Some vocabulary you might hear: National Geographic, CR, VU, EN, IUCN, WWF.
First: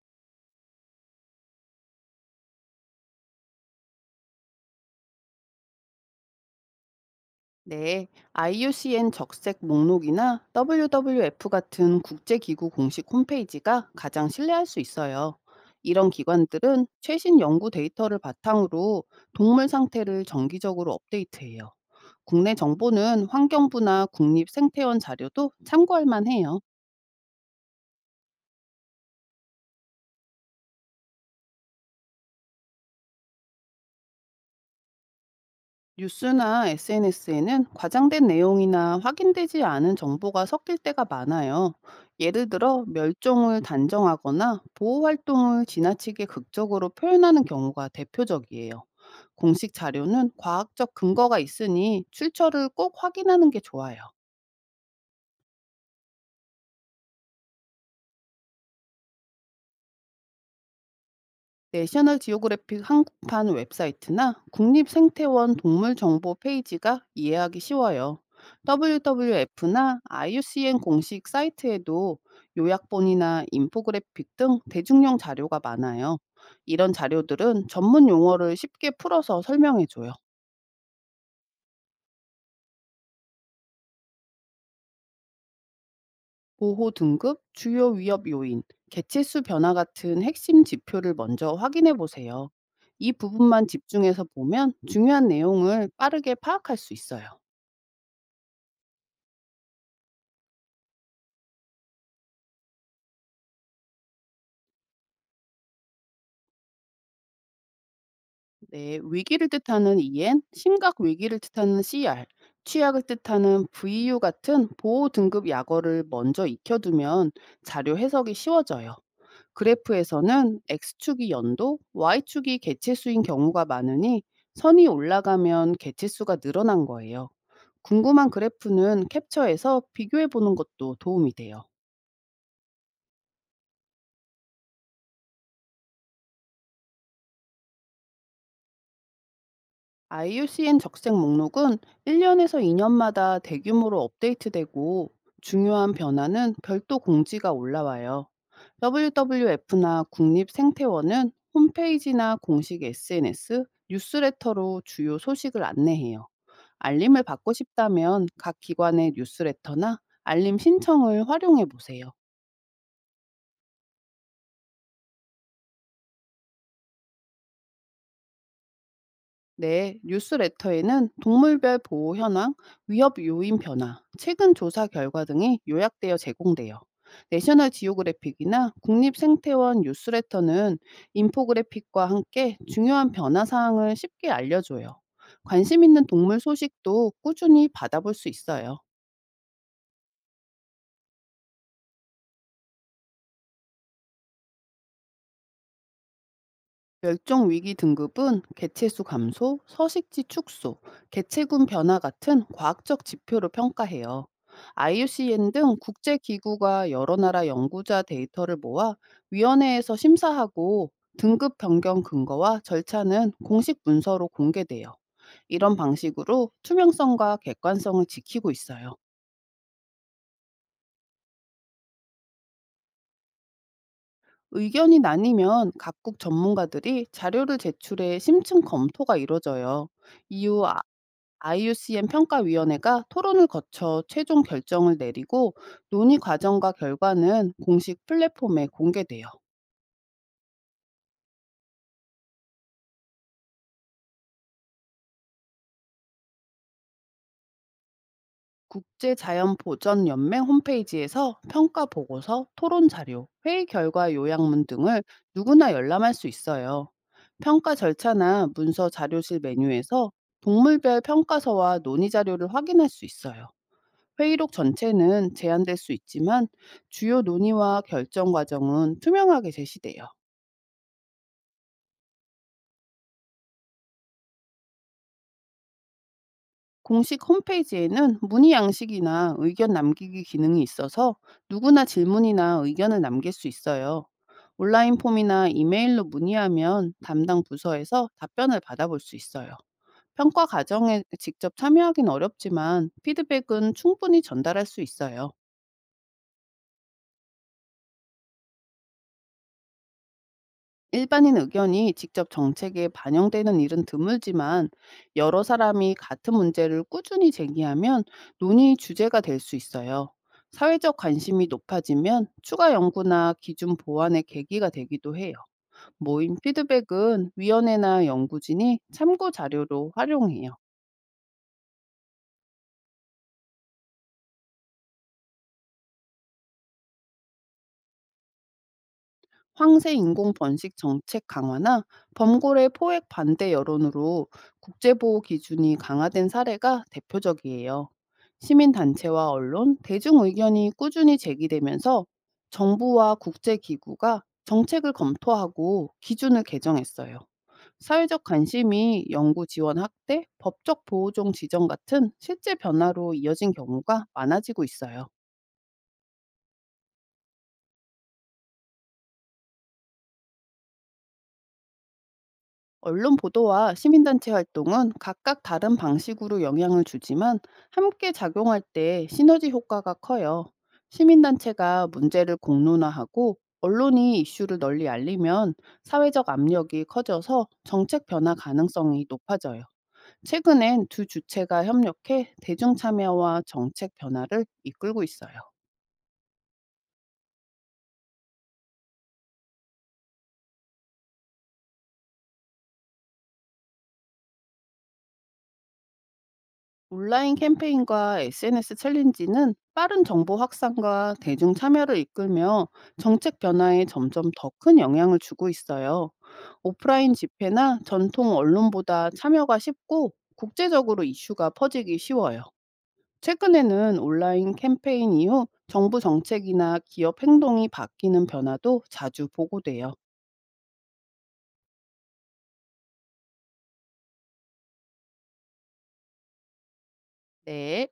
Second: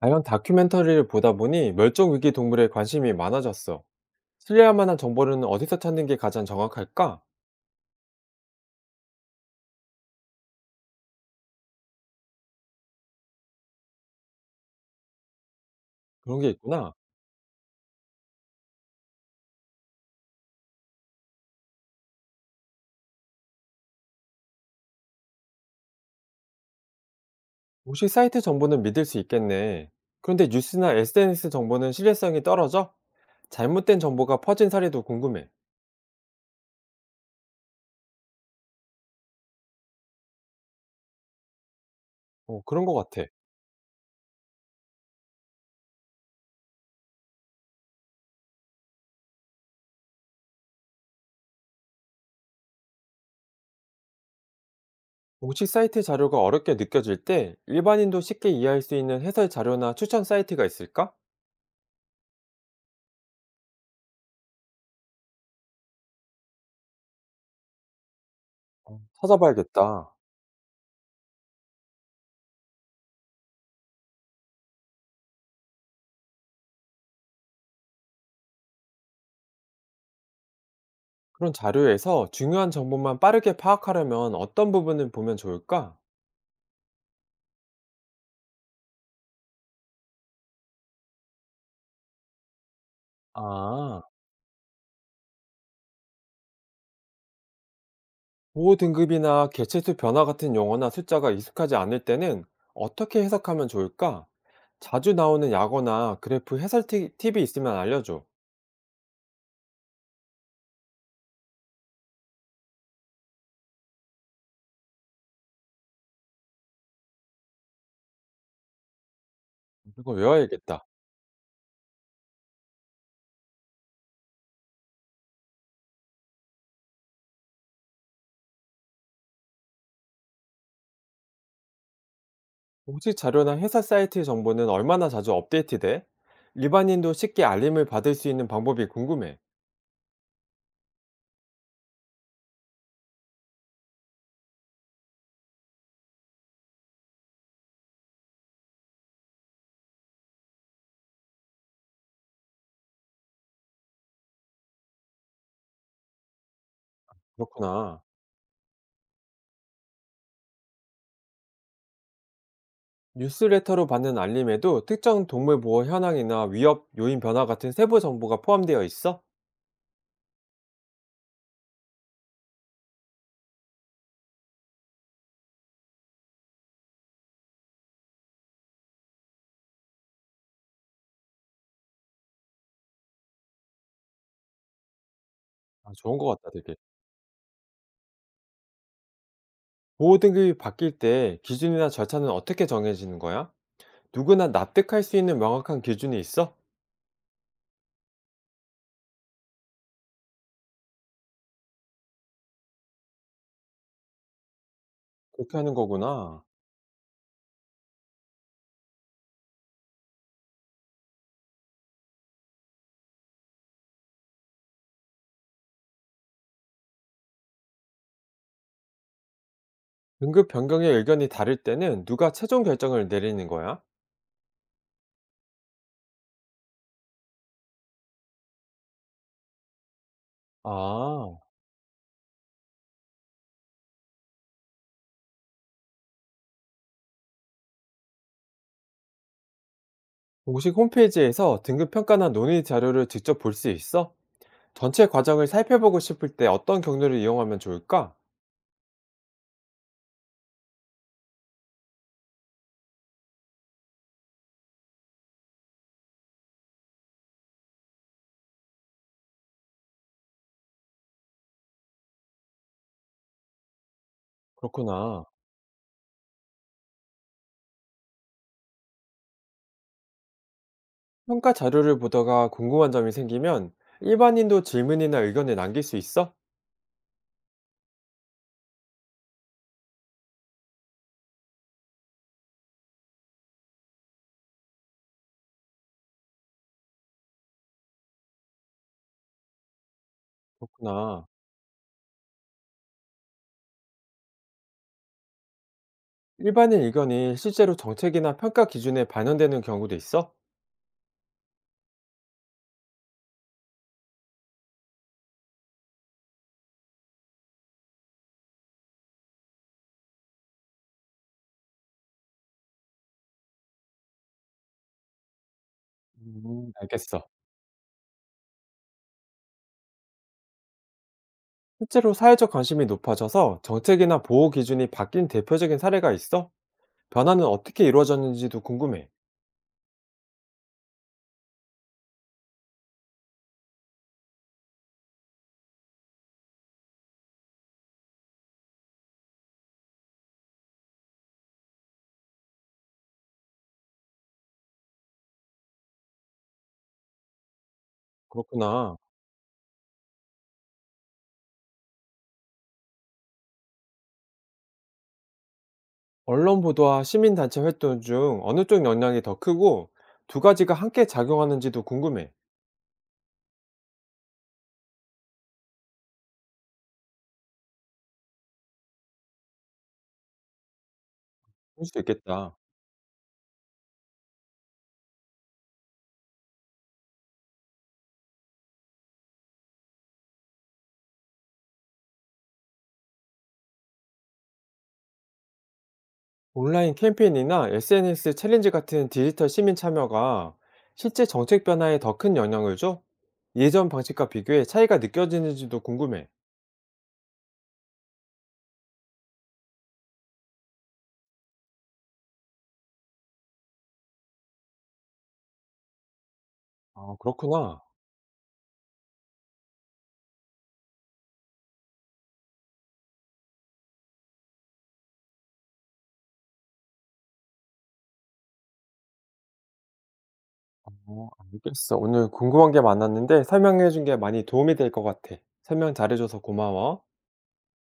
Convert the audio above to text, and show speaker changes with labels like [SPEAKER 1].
[SPEAKER 1] 자연 다큐멘터리를 보다 보니 멸종 위기 동물에 관심이 많아졌어. 신뢰할 만한 정보는 어디서 찾는 게 가장 정확할까?
[SPEAKER 2] 네, IUCN 적색 목록이나 WWF 같은 국제기구 공식 홈페이지가 가장 신뢰할 수 있어요. 이런
[SPEAKER 1] 그런 게
[SPEAKER 2] 기관들은
[SPEAKER 1] 있구나.
[SPEAKER 2] 최신 연구 데이터를 바탕으로 동물 상태를 정기적으로 업데이트해요. 국내 정보는 환경부나 국립생태원 자료도 참고할 만해요.
[SPEAKER 1] 공식 사이트 정보는 믿을 수 있겠네. 그런데 뉴스나 SNS 정보는 신뢰성이 떨어져? 잘못된 정보가 퍼진 사례도 궁금해.
[SPEAKER 2] 뉴스나 SNS에는 과장된 내용이나 확인되지 않은 정보가 섞일 때가 많아요. 예를
[SPEAKER 1] 어,
[SPEAKER 2] 들어,
[SPEAKER 1] 그런 것 같아.
[SPEAKER 2] 멸종을 단정하거나 보호 활동을 지나치게 극적으로 표현하는 경우가 대표적이에요. 공식 자료는 과학적 근거가 있으니 출처를 꼭 확인하는 게 좋아요.
[SPEAKER 1] 공식 사이트 자료가 어렵게 느껴질 때 일반인도 쉽게 이해할 수 있는 해설 자료나 추천 사이트가 있을까?
[SPEAKER 2] 내셔널 지오그래픽 한국판 웹사이트나 국립생태원 동물정보 페이지가 이해하기 쉬워요.
[SPEAKER 1] 어,
[SPEAKER 2] WWF나
[SPEAKER 1] 찾아봐야겠다.
[SPEAKER 2] IUCN 공식 사이트에도 요약본이나 인포그래픽 등 대중용 자료가 많아요. 이런 자료들은 전문 용어를 쉽게 풀어서 설명해줘요.
[SPEAKER 1] 그런 자료에서 중요한 정보만 빠르게 파악하려면 어떤 부분을 보면 좋을까?
[SPEAKER 2] 보호 등급, 주요 위협 요인, 개체수 변화 같은 핵심 지표를 먼저 확인해 보세요. 이 부분만
[SPEAKER 1] 아.
[SPEAKER 2] 집중해서 보면 중요한 내용을 빠르게 파악할 수 있어요.
[SPEAKER 1] 보호 등급이나 개체수 변화 같은 용어나 숫자가 익숙하지 않을 때는 어떻게 해석하면 좋을까? 자주 나오는 약어나 그래프 해설 팁이 있으면 알려줘.
[SPEAKER 2] 네, 위기를 뜻하는 EN, 심각 위기를 뜻하는 CR, 취약을 뜻하는 VU 같은 보호 등급 약어를 먼저 익혀두면 자료 해석이 쉬워져요.
[SPEAKER 1] 이거
[SPEAKER 2] 그래프에서는
[SPEAKER 1] 외워야겠다.
[SPEAKER 2] X축이 연도, Y축이 개체수인 경우가 많으니 선이 올라가면 개체수가 늘어난 거예요. 궁금한 그래프는 캡처해서 비교해 보는 것도 도움이 돼요.
[SPEAKER 1] 공식 자료나 회사 사이트 정보는 얼마나 자주 업데이트돼? 일반인도 쉽게 알림을 받을 수 있는 방법이 궁금해.
[SPEAKER 2] IUCN 적색 목록은 1년에서 2년마다 대규모로 업데이트되고 중요한 변화는 별도 공지가 올라와요. WWF나 국립생태원은 홈페이지나 공식 SNS, 뉴스레터로 주요 소식을 안내해요. 알림을 받고
[SPEAKER 1] 그렇구나.
[SPEAKER 2] 싶다면 각 기관의 뉴스레터나 알림 신청을 활용해 보세요.
[SPEAKER 1] 뉴스레터로 받는 알림에도 특정 동물 보호 현황이나 위협 요인 변화 같은 세부 정보가 포함되어 있어?
[SPEAKER 2] 네, 뉴스레터에는 동물별 보호 현황, 위협 요인 변화, 최근 조사 결과 등이 요약되어 제공돼요. 내셔널 지오그래픽이나 국립생태원 뉴스레터는 인포그래픽과 함께 중요한 변화 사항을 쉽게 알려줘요. 관심
[SPEAKER 1] 아,
[SPEAKER 2] 있는
[SPEAKER 1] 좋은
[SPEAKER 2] 동물
[SPEAKER 1] 것 같다, 되게.
[SPEAKER 2] 소식도 꾸준히 받아볼 수 있어요.
[SPEAKER 1] 보호등급이 바뀔 때 기준이나 절차는 어떻게 정해지는 거야? 누구나 납득할 수 있는 명확한 기준이 있어?
[SPEAKER 2] 멸종위기 등급은 개체수 감소, 서식지 축소, 개체군 변화 같은 과학적 지표로 평가해요. IUCN
[SPEAKER 1] 그렇게 하는
[SPEAKER 2] 등
[SPEAKER 1] 거구나.
[SPEAKER 2] 국제기구가 여러 나라 연구자 데이터를 모아 위원회에서 심사하고 등급 변경 근거와 절차는 공식 문서로 공개돼요. 이런 방식으로 투명성과 객관성을 지키고 있어요.
[SPEAKER 1] 등급 변경의 의견이 다를 때는 누가 최종 결정을 내리는 거야?
[SPEAKER 2] 의견이 나뉘면 각국 전문가들이 자료를 제출해 심층 검토가 이뤄져요. 이후
[SPEAKER 1] 아,
[SPEAKER 2] IUCN 평가위원회가 토론을 거쳐 최종 결정을 내리고 논의 과정과 결과는 공식 플랫폼에 공개돼요.
[SPEAKER 1] 공식 홈페이지에서 등급 평가나 논의 자료를 직접 볼 수 있어? 전체 과정을 살펴보고 싶을 때 어떤 경로를 이용하면 좋을까?
[SPEAKER 2] 국제자연보전연맹 홈페이지에서 평가 보고서, 토론 자료, 회의 결과 요약문 등을 누구나 열람할 수 있어요. 평가 절차나 문서 자료실 메뉴에서 동물별 평가서와 논의 자료를 확인할 수 있어요. 회의록
[SPEAKER 1] 그렇구나.
[SPEAKER 2] 전체는 제한될 수 있지만 주요 논의와 결정 과정은 투명하게 제시돼요.
[SPEAKER 1] 평가 자료를 보다가 궁금한 점이 생기면 일반인도 질문이나 의견을 남길 수 있어?
[SPEAKER 2] 공식 홈페이지에는 문의 양식이나 의견 남기기 기능이 있어서 누구나 질문이나 의견을 남길 수 있어요. 온라인 폼이나 이메일로 문의하면 담당 부서에서 답변을 받아볼 수 있어요. 평가 과정에
[SPEAKER 1] 그렇구나.
[SPEAKER 2] 직접 참여하긴 어렵지만 피드백은 충분히 전달할 수 있어요.
[SPEAKER 1] 일반인 의견이 실제로 정책이나 평가 기준에 반영되는 경우도 있어?
[SPEAKER 2] 일반인 의견이 직접 정책에 반영되는 일은 드물지만 여러 사람이 같은 문제를 꾸준히 제기하면 논의 주제가 될 수 있어요. 사회적 관심이 높아지면 추가 연구나 기준 보완의 계기가 되기도 해요. 모임
[SPEAKER 1] 알겠어.
[SPEAKER 2] 피드백은 위원회나 연구진이 참고 자료로 활용해요.
[SPEAKER 1] 실제로 사회적 관심이 높아져서 정책이나 보호 기준이 바뀐 대표적인 사례가 있어? 변화는 어떻게 이루어졌는지도 궁금해.
[SPEAKER 2] 황새 인공 번식 정책 강화나 범고래 포획 반대 여론으로 국제보호 기준이 강화된 사례가 대표적이에요. 시민단체와 언론, 대중의견이 꾸준히 제기되면서 정부와 국제기구가 정책을 검토하고 기준을 개정했어요. 사회적
[SPEAKER 1] 그렇구나.
[SPEAKER 2] 관심이 연구 지원 확대, 법적 보호종 지정 같은 실제 변화로 이어진 경우가 많아지고 있어요.
[SPEAKER 1] 언론 보도와 시민단체 활동 중 어느 쪽 영향이 더 크고 두 가지가 함께 작용하는지도 궁금해.
[SPEAKER 2] 언론 보도와 시민단체 활동은 각각 다른 방식으로 영향을 주지만 함께 작용할 때 시너지 효과가 커요.
[SPEAKER 1] 볼
[SPEAKER 2] 시민단체가
[SPEAKER 1] 수
[SPEAKER 2] 문제를
[SPEAKER 1] 있겠다.
[SPEAKER 2] 공론화하고 언론이 이슈를 널리 알리면 사회적 압력이 커져서 정책 변화 가능성이 높아져요. 최근엔 두 주체가 협력해 대중 참여와 정책 변화를 이끌고 있어요.
[SPEAKER 1] 온라인 캠페인이나 SNS 챌린지 같은 디지털 시민 참여가 실제 정책 변화에 더 큰 영향을 줘? 예전 방식과 비교해 차이가 느껴지는지도 궁금해.
[SPEAKER 2] 온라인 캠페인과 SNS 챌린지는 빠른 정보 확산과 대중 참여를 이끌며 정책 변화에 점점 더 큰 영향을 주고 있어요. 오프라인
[SPEAKER 1] 아,
[SPEAKER 2] 집회나
[SPEAKER 1] 그렇구나.
[SPEAKER 2] 전통 언론보다 참여가 쉽고 국제적으로 이슈가 퍼지기 쉬워요. 최근에는 온라인 캠페인 이후 정부 정책이나 기업 행동이 바뀌는 변화도 자주 보고돼요.
[SPEAKER 1] 어, 알겠어. 오늘 궁금한 게 많았는데 설명해 준 게 많이 도움이 될 것 같아. 설명 잘해줘서 고마워.
[SPEAKER 2] 네.